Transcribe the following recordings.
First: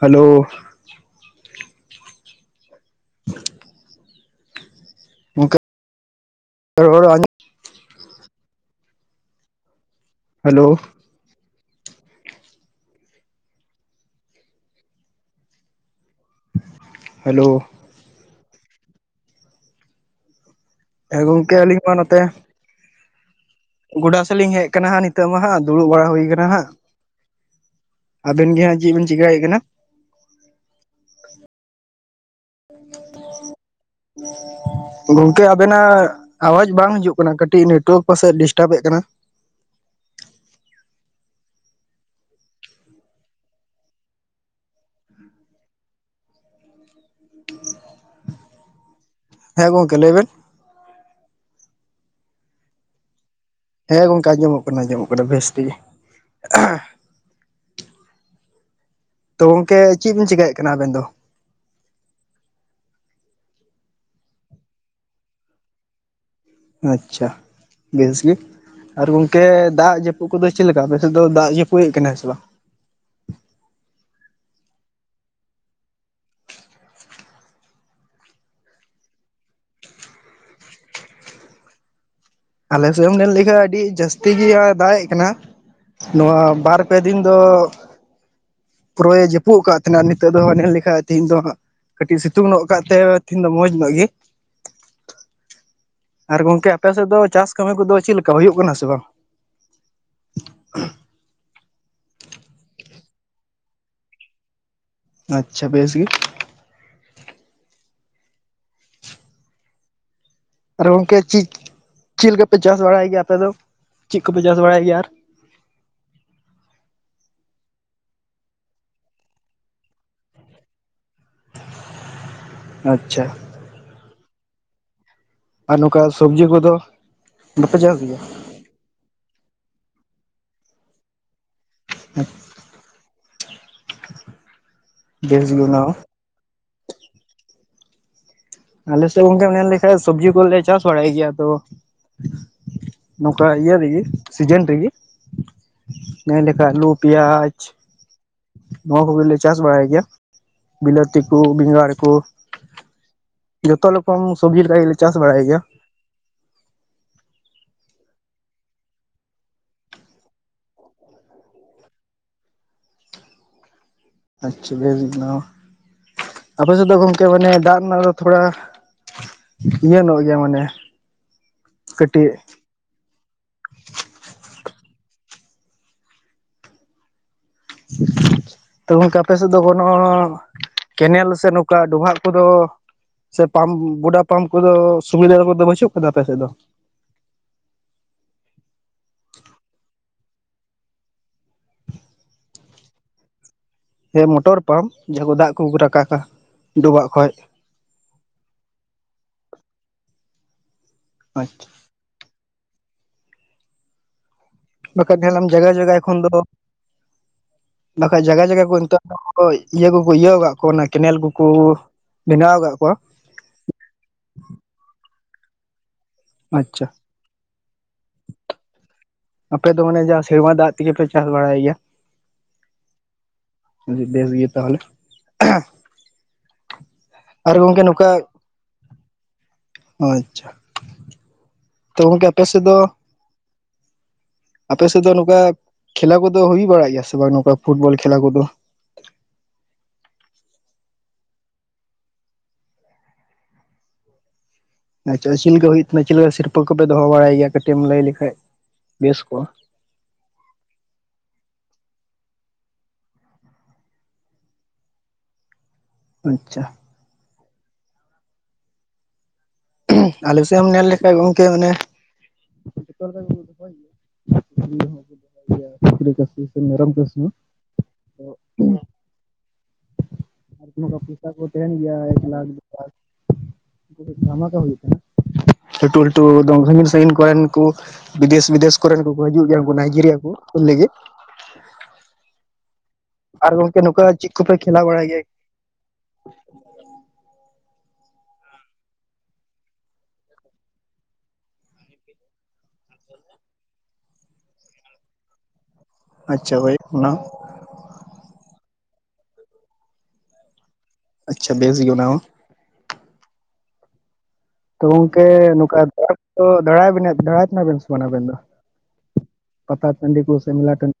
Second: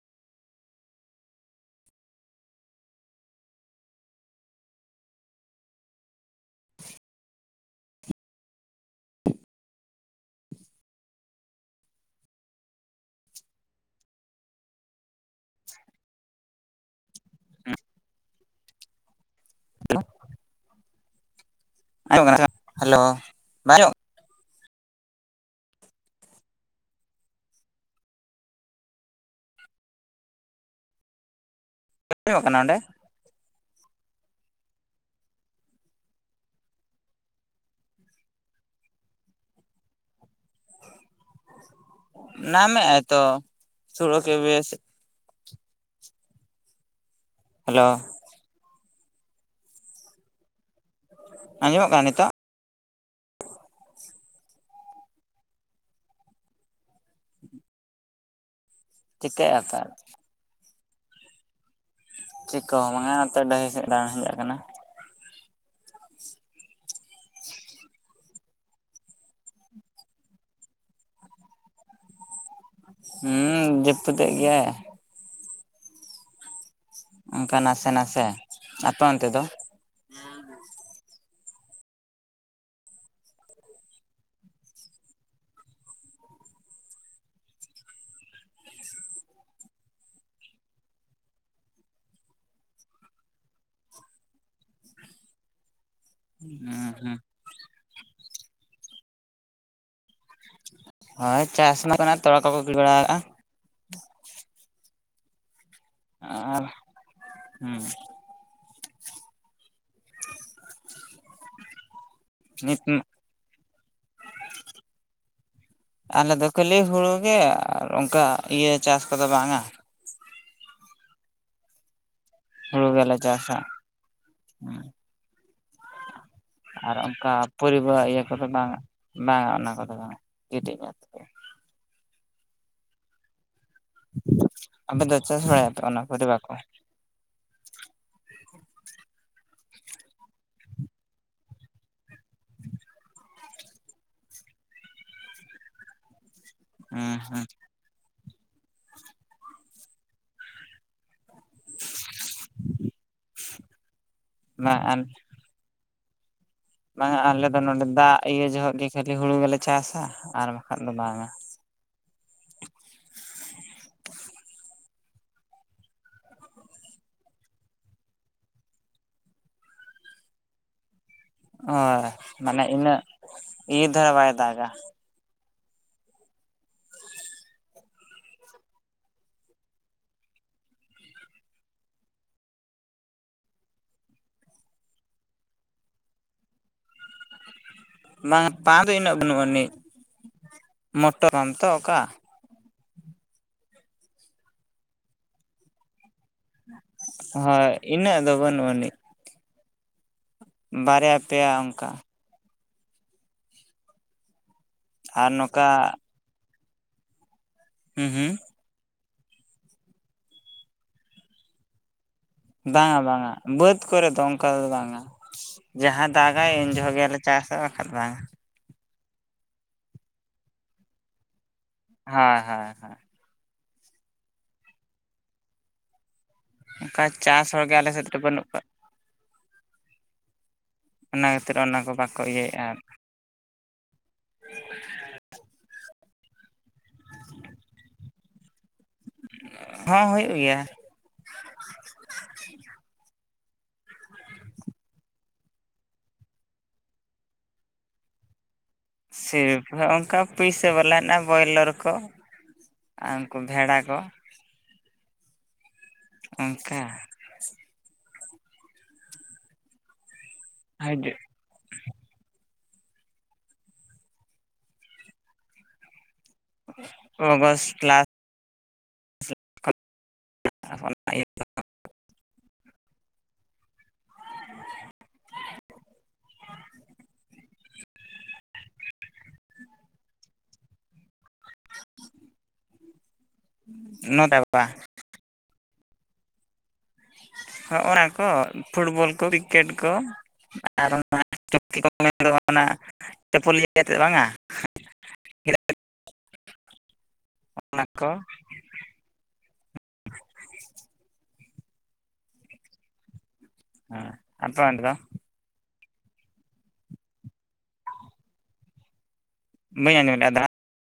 Hello, [unintelligible] [inaudible] ᱨᱚᱲ [inaudible] hello, [unintelligible] hello, [unintelligible] ᱮ ᱜᱚᱝᱠᱮ ᱟᱞᱤᱧ [inaudible] ᱦᱮᱞᱳ [inaudible] ᱜᱚᱰᱟ ᱥᱮᱜᱞᱤᱧ ᱦᱮᱡ ᱠᱟᱱᱟ ᱦᱟᱸᱜ ᱱᱤᱛᱚᱜ ᱢᱟ ᱦᱟᱸᱜ ᱫᱩᱲᱩᱵ ᱵᱟᱲᱟ ᱦᱩᱭ ᱠᱟᱱᱟ ᱦᱟᱸᱜ᱾ ᱟᱵᱮᱱ ᱜᱮ ᱦᱟᱸᱜ ᱪᱤᱜ ᱵᱤᱱ ᱪᱤᱠᱟᱹᱭᱮᱜ ᱠᱟᱱᱟ? [inaudible] ᱠᱟᱱᱟ ᱚᱸᱰᱮ? [unintelligible] ᱜᱚᱝᱠᱮ ᱟᱵᱮᱱᱟᱜ ᱟᱣᱟᱡ ᱵᱟᱝ ᱦᱤᱡᱩᱜ ᱠᱟᱱᱟ ᱠᱟᱹᱴᱤᱡ ᱱᱮᱴᱚᱣᱟᱠ ᱯᱟᱥᱮᱜ ᱰᱤᱥᱴᱟᱵᱮᱜ ᱠᱟᱱᱟ᱾ [unintelligible] [unintelligible] ᱦᱮᱞᱳ, ᱦᱮᱸ ᱜᱚᱝᱠᱮ ᱞᱟᱹᱭᱵᱮᱱ᱾ ᱟᱸᱡᱚᱢᱚᱜ ᱠᱟᱱᱟ ᱱᱤᱛᱚᱜ? ᱦᱮᱸ ᱜᱚᱝᱠᱮ ᱟᱸᱡᱚᱢᱚᱜ ᱠᱟᱱᱟ ᱟᱸᱡᱚᱢᱚᱜ ᱠᱟᱱᱟ ᱵᱮᱥ ᱛᱮᱜᱮ [unintelligible] ᱛᱚ ᱪᱤᱠᱟᱹᱭᱮᱜᱼᱟ ᱜᱚᱝᱠᱮ ᱯᱮ ᱪᱤᱜ ᱵᱤᱱ ᱪᱤᱠᱟᱹᱭᱮᱜ ᱠᱟᱱᱟ ᱟᱵᱮᱱ ᱫᱚ? ᱪᱤᱟᱹ ᱦᱚᱸ ᱵᱟᱝᱟ ᱱᱚᱛᱮ ᱰᱟᱹᱦᱤ ᱥᱮᱜ ᱰᱟᱝ ᱦᱮᱡ ᱟᱠᱟᱱᱟ᱾ ᱟᱸᱪᱷᱟ᱾ ᱵᱮᱥ ᱜᱤ ᱟᱨ ᱜᱚᱝᱠᱮ ᱫᱟᱜ ᱡᱟᱹᱯᱩᱫ ᱠᱩᱫᱚ ᱪᱤᱫ ᱞᱮᱠᱟ ᱥᱮᱫ ᱫᱚ ᱫᱟᱜ ᱡᱟᱹᱯᱩᱫ ᱛᱷᱦᱮᱱᱟ ᱥᱮ ᱵᱟᱝ? ᱦᱩᱸ ᱡᱟᱹᱯᱩᱫ ᱛᱮᱫ ᱜᱮᱭᱟᱭ᱾ ᱚᱱᱠᱟ ᱱᱟᱥᱮ ᱱᱟᱥᱮ ᱟᱯᱮ ᱚᱱᱛᱮ ᱫᱚ? [unintelligible] ᱟᱞᱮ ᱥᱮᱫᱦᱚᱢ ᱢᱮᱱ ᱞᱮᱠᱷᱟᱱ ᱟᱹᱰᱤ ᱡᱟᱹᱥᱛᱤ ᱜᱮᱟ ᱫᱟᱜᱮᱡ ᱠᱟᱱᱟ᱾ ᱱᱚᱣᱟ ᱵᱟᱨ ᱯᱮ ᱫᱤᱱ ᱫᱚ, ᱯᱩᱨᱟᱹᱭᱮ ᱡᱟᱹᱯᱩᱜ ᱠᱟᱜ ᱛᱷᱮᱦᱱᱟ ᱱᱤᱛᱚᱜ ᱫᱚ ᱦᱚ ᱧᱮᱞ ᱞᱤᱠᱷᱟᱡ ᱛᱮᱦᱤᱧ ᱫᱚ ᱦᱟᱸᱜ, ᱠᱟᱹᱴᱤᱡ ᱥᱤᱛᱩᱝ ᱧᱚᱜ ᱠᱟᱜ ᱛᱮ ᱛᱤᱦᱧ ᱫᱚ ᱢᱚᱸᱡᱽ ᱧᱚᱜ ᱜᱮ᱾ [unintelligible] ᱟᱨ ᱜᱚᱝᱠᱮ ᱟᱯᱮ ᱦᱩᱸ ᱥᱮᱫ ᱦᱩᱸ ᱫᱚ ᱪᱟᱥ ᱠᱟᱹᱢᱤ ᱠᱚᱫᱚ ᱪᱮᱫ ᱞᱮᱠᱟ ᱦᱩᱭᱩᱜ ᱠᱟᱱᱟ ᱥᱮ ᱵᱟᱝ? [unintelligible] ᱦᱳᱭ ᱪᱟᱥ ᱚᱱᱟ ᱠᱷᱟᱱᱟ ᱛᱚ ᱟᱠᱚ ᱠᱚ ᱜᱤᱲᱤ ᱵᱟᱲᱟᱣ ᱠᱟᱜᱼᱟ, [unintelligible] ᱟᱪᱪᱷᱟ ᱵᱮᱥ ᱜᱮ᱾ ᱟᱨ ᱦᱩᱸ᱾ ᱟᱨ ᱜᱚᱝᱠᱮ ᱪᱤᱫ ᱪᱮᱫ ᱞᱮᱠᱟᱯᱮ ᱱᱤᱛ ᱪᱟᱥ ᱵᱟᱲᱟᱭ ᱜᱮᱭᱟ ᱟᱯᱮ ᱫᱚ ᱪᱮᱫ ᱠᱚᱯᱮ ᱪᱟᱥ ᱵᱟᱲᱟᱭ ᱜᱮᱭᱟ ᱟᱨ? ᱟᱞᱮᱫᱚ ᱠᱷᱟᱹᱞᱤ ᱦᱩᱲᱩᱮ ᱟᱨ ᱚᱱᱠᱟ ᱤᱭᱟᱹ ᱪᱟᱥ ᱠᱚᱫᱚ ᱵᱟᱝᱟ ᱦᱩᱲᱩ ᱜᱮᱞᱟᱮ ᱟᱪᱪᱷᱟ ᱪᱟᱥᱟ᱾ ᱟᱨ ᱱᱚᱝᱠᱟ ᱥᱚᱵᱽᱡᱤ ᱠᱚ ᱟᱨ ᱚᱱᱠᱟ ᱯᱚᱨᱤᱵᱟ ᱤᱭᱟᱹ ᱠᱚᱫᱚ ᱵᱟᱝ ᱵᱟᱝᱟ ᱚᱱᱟ ᱠᱚᱫᱚ ᱵᱟᱝ ᱠᱟᱹᱴᱤᱡ [inaudible] ᱟᱫᱚ ᱞᱮ ᱪᱟᱥ ᱵᱮᱥ ᱜᱮ ᱵᱟᱲᱟᱭᱟ ᱦᱚᱸ ᱚᱱᱟ ᱠᱚᱫᱚ ᱵᱟᱠᱚ ᱟᱞᱮᱥᱮᱜ ᱜᱚᱝᱠᱮᱢ ᱧᱮᱞ ᱞᱮᱠᱷᱟᱡ ᱥᱚᱵᱡᱤ ᱠᱚᱞᱮ ᱪᱟᱥ ᱵᱟᱲᱟᱭ ᱜᱮᱭᱟ ᱟᱫᱚ [unintelligible] ᱱᱚᱝᱠᱟ ᱤᱭᱟᱹ ᱨᱮᱜᱮ ᱥᱤᱡᱮᱱ ᱨᱮᱜᱮ ᱢᱮᱱ ᱞᱮᱠᱷᱟᱡ ᱟᱞᱩ ᱦᱩᱸ ᱦᱩᱸ ᱯᱮᱸᱭᱟᱡ ᱱᱚᱣᱟ ᱠᱚᱜᱮ ᱞᱮ ᱪᱟᱥ ᱵᱟᱲᱟᱭ ᱜᱮᱭᱟ ᱵᱤᱞᱟᱹᱛᱤᱠᱩ ᱵᱮᱸᱜᱟᱲ ᱠᱚ ᱡᱷᱚᱛᱚ ᱨᱚᱠᱚᱢ ᱥᱚᱵᱡᱤ ᱞᱮᱠᱟ ᱵᱟᱝ ᱜᱮᱞᱮ ᱟᱨ ᱪᱟᱥ ᱵᱟᱲᱟᱭ ᱜᱮᱭᱟ᱾ ᱵᱟᱝᱟ ᱟᱞᱮ ᱫᱚ ᱱᱚᱰᱮ ᱫᱟᱜ ᱤᱭᱟᱹ ᱡᱚᱦᱚᱜ ᱜᱮ ᱠᱷᱟᱹᱞᱤ ᱦᱩᱲᱩ ᱜᱮᱞᱮ ᱪᱟᱥᱟ ᱟᱨ ᱵᱟᱠᱷᱟᱡ ᱫᱚ ᱵᱟᱝᱟ᱾ ᱟᱪᱪᱷᱟ ᱵᱮᱥ ᱜᱮ ᱚᱱᱟ ᱦᱚᱸ ᱟᱯᱮ ᱥᱮᱫ ᱫᱚ ᱜᱚᱝᱠᱮ ᱢᱟᱱᱮ ᱫᱟᱜ ᱨᱮᱱᱟᱜ ᱫᱚ ᱛᱷᱚᱲᱟ ᱤᱭᱟᱹ ᱧᱚᱜ ᱜᱮᱭᱟ ᱢᱟᱱᱮ ᱚ ᱠᱟᱹᱴᱤᱡ ᱢᱟᱱᱮ ᱤᱱᱟᱹᱜ ᱤᱭᱟᱹ ᱫᱷᱟᱨᱟ ᱵᱟᱭ ᱫᱟᱜᱟ᱾ ᱛᱚ ᱜᱚᱝᱠᱮ ᱟᱯᱮ ᱥᱮᱫ ᱫᱚ ᱵᱟᱹᱱᱩᱜᱼᱟ ᱠᱮᱱᱮᱞ ᱥᱮ ᱱᱚᱝᱠᱟ ᱰᱚᱵᱷᱟᱜ ᱠᱚᱫᱚ ᱥᱮ ᱯᱟᱢᱯ ᱜᱚᱰᱟ ᱯᱟᱢᱯ ᱠᱚᱫᱚ ᱥᱩᱵᱤᱫᱷᱟ ᱠᱚᱫᱚ ᱵᱟᱹᱪᱩᱜ ᱠᱟᱫᱟ ᱟᱯᱮ ᱥᱮᱫ ᱫᱚ? ᱵᱟᱝ ᱯᱟ ᱫᱚ ᱤᱱᱟᱹᱜ ᱵᱟᱹᱱᱩᱜ ᱟᱹᱱᱤᱡ ᱢᱚᱴᱚᱨ ᱯᱟᱢ ᱛᱚ ᱚᱝᱠᱟ? ᱦᱮᱸ ᱢᱚᱴᱚᱨ ᱯᱟᱢᱯ ᱡᱟᱦᱟᱸ ᱠᱚ ᱫᱟᱜ ᱠᱚ ᱨᱟᱠᱟᱵᱟ᱾ ᱰᱚᱵᱟᱜ ᱠᱷᱚᱡ ᱦᱳᱭ ᱤᱱᱟᱹᱜ ᱫᱚ ᱵᱟᱹᱱᱩᱜ ᱟᱹᱱᱤᱡ ᱵᱟᱨᱭᱟ ᱯᱮᱭᱟ ᱟᱪᱪᱷᱟ ᱚᱝᱠᱟ᱾ ᱵᱟᱠᱷᱟ ᱫᱚ ᱟᱨ ᱧᱮᱞᱟᱢ ᱱᱚᱝᱠᱟ ᱡᱟᱭᱜᱟ ᱡᱟᱭᱜᱟ ᱮᱠᱷᱚᱱ ᱫᱚ ᱦᱩᱸ ᱵᱟᱠᱷᱟᱡ ᱦᱩᱸ ᱡᱟᱭᱜᱟ ᱡᱟᱭᱜᱟ ᱠᱚ ᱱᱤᱛᱚᱜ [unintelligible] ᱤᱭᱟᱹ ᱠᱚᱠᱚ ᱤᱭᱟᱹ ᱠᱟᱜ ᱠᱚᱣᱟ ᱚᱱᱟ ᱠᱮᱱᱮᱞ ᱠᱚᱠᱩ ᱵᱟᱝᱟ ᱵᱟᱝᱟ ᱵᱟᱹᱫ ᱠᱚᱨᱮ ᱫᱚ ᱚᱝᱠᱟ ᱫᱚ ᱵᱟᱝᱟ ᱡᱟᱦᱟᱸ ᱫᱟᱜᱟᱭ ᱩᱱ ᱟᱪᱪᱷᱟ ᱡᱚᱦᱚᱜ ᱜᱮ ᱟᱞᱮ ᱪᱟᱥᱟ ᱵᱟᱠᱷᱟᱫ ᱵᱟᱝᱟ᱾ ᱟᱯᱮ ᱫᱚ ᱢᱟᱱᱮ ᱡᱟ ᱥᱮᱨᱢᱟ ᱫᱟᱜ ᱛᱮᱜᱮ ᱯᱮ ᱪᱟᱥ ᱵᱟᱲᱟᱭ ᱜᱮᱭᱟ? ᱦᱟᱸ ᱦᱟᱸ ᱦᱟᱸ᱾ ᱟᱵᱤ ᱵᱮᱥ ᱜᱮ ᱛᱟᱦᱚᱞᱮ᱾ ᱚᱝᱠᱟ ᱪᱟᱥ ᱟᱨ ᱦᱚᱲᱜᱮ ᱟᱞᱮ ᱥᱮᱫ ᱨᱮ ᱵᱟᱹᱱᱩᱜ ᱠᱟᱜ ᱚ ᱟᱪᱪᱷᱟ᱾ ᱚᱱᱟ ᱠᱷᱟᱹᱛᱤᱨ ᱚᱱᱟᱠᱚ ᱛᱚ ᱵᱟᱠᱚ ᱜᱚᱝᱠᱮ ᱟᱯᱮ ᱥᱮᱫ ᱤᱭᱟᱹᱭᱮᱜᱼᱟ᱾ ᱟᱯᱮᱥᱮᱫ ᱫᱚ ᱱᱚᱝᱠᱟ ᱠᱷᱮᱞᱟ ᱠᱚᱫᱚ ᱦᱩᱭ ᱵᱟᱲᱟᱜ ᱜᱮᱭᱟ ᱥᱮ ᱵᱟᱝ ᱱᱚᱝᱠᱟ ᱯᱷᱩᱴᱵᱚᱞ ᱠᱷᱮᱞᱟ ᱠᱚᱫᱚ? ᱦᱚᱸ ᱦᱩᱭᱩᱜ ᱜᱮᱭᱟ᱾ ᱟᱪᱪᱷᱟ ᱪᱮᱫ ᱞᱮᱠᱟ ᱦᱩᱭᱩᱜ ᱠᱟᱱᱟ ᱪᱮᱫ ᱞᱮᱠᱟ ᱥᱤᱨᱯᱟᱹ ᱠᱚᱯᱮ ᱫᱚᱦᱚ ᱵᱟᱲᱟᱭ ᱜᱮᱭᱟ ᱠᱟᱹᱴᱤᱡ ᱮᱢ ᱞᱟᱹᱭ ᱞᱮᱠᱷᱟᱡ ᱵᱮᱥ ᱠᱚᱜᱼᱟ ᱥᱤᱨ ᱟᱫᱚ ᱚᱝᱠᱟ ᱯᱩᱭᱥᱟᱹ ᱵᱟᱞᱟᱱᱟᱜ ᱵᱚᱭᱞᱟᱨ ᱠᱚ ᱟᱨ ᱩᱝᱠᱩ ᱵᱷᱮᱲᱟ ᱠᱚ ᱟᱪᱪᱷᱟ ᱚᱝᱠᱟ? ᱟᱞᱮ ᱥᱮᱫ ᱮᱢ ᱱᱮᱞ ᱞᱮᱠᱷᱟᱡ ᱜᱚᱝᱠᱮ ᱢᱟᱱᱮᱼᱼ [inaudible] ᱢᱮᱨᱚᱢ ᱠᱷᱟᱥᱤ ᱼᱼ ᱚᱜᱚᱥᱴ ᱞᱟᱥᱴ ᱛᱤᱱᱟᱹᱜ ᱜᱟᱱ ᱯᱩᱭᱥᱟ ᱠᱚ ᱛᱟᱦᱮ ᱜᱮᱭᱟ ᱞᱟᱠᱷ ᱫᱩ ᱞᱟᱠᱷ ᱦᱩᱭ ᱠᱟᱱᱟ᱾ ᱞᱟᱹᱴᱩ ᱞᱟᱹᱴᱩ ᱫᱚᱞ ᱥᱟᱜᱤᱱ ᱥᱟᱜᱤᱱ ᱠᱚᱨᱮᱱ ᱠᱩᱼᱼ ᱵᱤᱫᱮᱥ ᱵᱤᱫᱮᱥ ᱠᱚᱨᱮᱱ ᱠᱚ ᱠᱚ ᱦᱤᱡᱩᱜ ᱜᱮᱭᱟ ᱟᱵᱩ ᱱᱟᱭᱡᱮᱨᱤᱭᱟ ᱠᱚᱼᱼ ᱠᱷᱮᱞ ᱞᱟᱹᱜᱤᱫ᱾ ᱟᱨ ᱜᱚᱝᱠᱮ ᱱᱚᱝᱠᱟ ᱱᱚ ᱪᱮᱫ ᱠᱚᱯᱮ ᱵᱟ ᱠᱷᱮᱞᱟᱣ ᱵᱟᱲᱟᱭ ᱜᱮᱭᱟ? ᱦᱚᱸᱜ ᱱᱚᱣᱟ ᱠᱚ ᱯᱷᱩᱴᱵᱚᱞ ᱠᱚ ᱠᱨᱤᱠᱮᱴ ᱠᱚ ᱟᱨ ᱚᱱᱟᱼᱼ ' [inaudible] ᱪᱩ ᱢᱮᱱ ᱚᱱᱟ ᱪᱟᱹᱯᱚᱞ ᱤᱭᱟᱹᱛ ᱵᱟᱝ-ᱟ᱾ ᱟᱪᱪᱷᱟ ᱦᱳᱭ ᱚᱱᱟ ᱚᱱᱟ ᱠᱚᱼᱼ ᱟᱪᱪᱷᱟ ᱵᱮᱥ ᱜᱮ ᱚᱱᱟ ᱦᱚᱸ᱾ ᱮᱸ ᱟᱯᱮ ᱚᱱᱰᱮ ᱫᱚ? ᱛᱮ ᱱᱚᱝᱠᱟ ᱫᱟᱭ ᱫᱟᱭ ᱠᱟᱱᱟ ᱵᱮᱱ ᱥᱮ ᱵᱟᱝ ᱟᱵᱮᱱ ᱫᱚ? ᱯᱟᱛᱟ ᱵᱟᱹᱧ ᱟᱸᱡᱚᱢ ᱴᱟᱱᱰᱤ ᱞᱮᱫᱼᱟ ᱠᱚ ᱫᱟᱬᱟ ᱥᱮ ᱢᱮᱞᱟ ᱴᱟᱱᱰᱤᱼᱼ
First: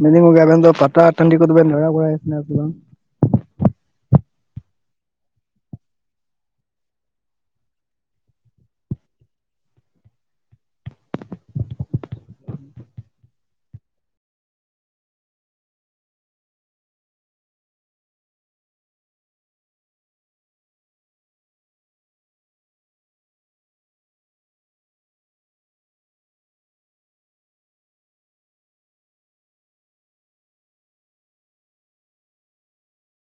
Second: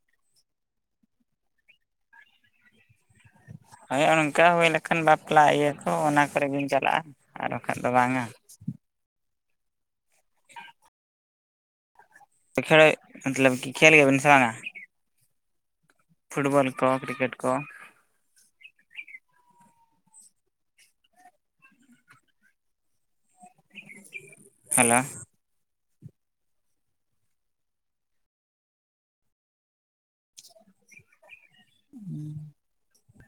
ᱢᱮᱱᱫᱟᱞᱤᱧ ᱡᱮ ᱟᱵᱮᱱ ᱫᱚ ᱯᱟᱛᱟ ᱴᱟᱸᱰᱤ ᱠᱚᱫᱚ ᱵᱮᱱ ᱫᱟᱲᱟ ᱵᱟᱲᱟᱭᱱᱟ ᱥᱮ ᱵᱟᱝ? ᱦᱳᱭ ᱚᱱᱠᱟ ᱦᱩᱭ ᱞᱮᱠᱷᱟᱱ ᱵᱟᱯᱞᱟ ᱤᱭᱟᱹ ᱠᱚ ᱚᱱᱟ ᱠᱚᱨᱮ ᱜᱤᱧ ᱪᱟᱞᱟᱜᱼᱟ᱾ ᱟᱨ ᱵᱟᱠᱷᱟᱜ ᱫᱚ ᱵᱟᱝᱟ᱾ [unintelligible] ᱛᱚ ᱠᱷᱮᱞ ᱢᱚᱛᱞᱚᱵ ᱠᱤ ᱠᱷᱮᱞ ᱜᱮᱭᱟᱵᱤᱱ ᱥᱮ ᱵᱟᱝᱟ? ᱯᱷᱩᱴᱵᱚᱞ ᱠᱚ ᱠᱨᱤᱠᱮᱴ ᱠᱚᱼᱼ ᱦᱮᱞᱳᱼᱼ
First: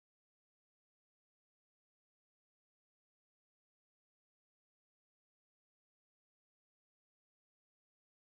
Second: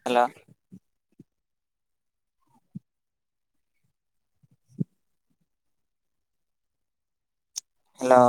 ᱦᱮᱞᱳ᱾ ᱦᱮᱞᱳ᱾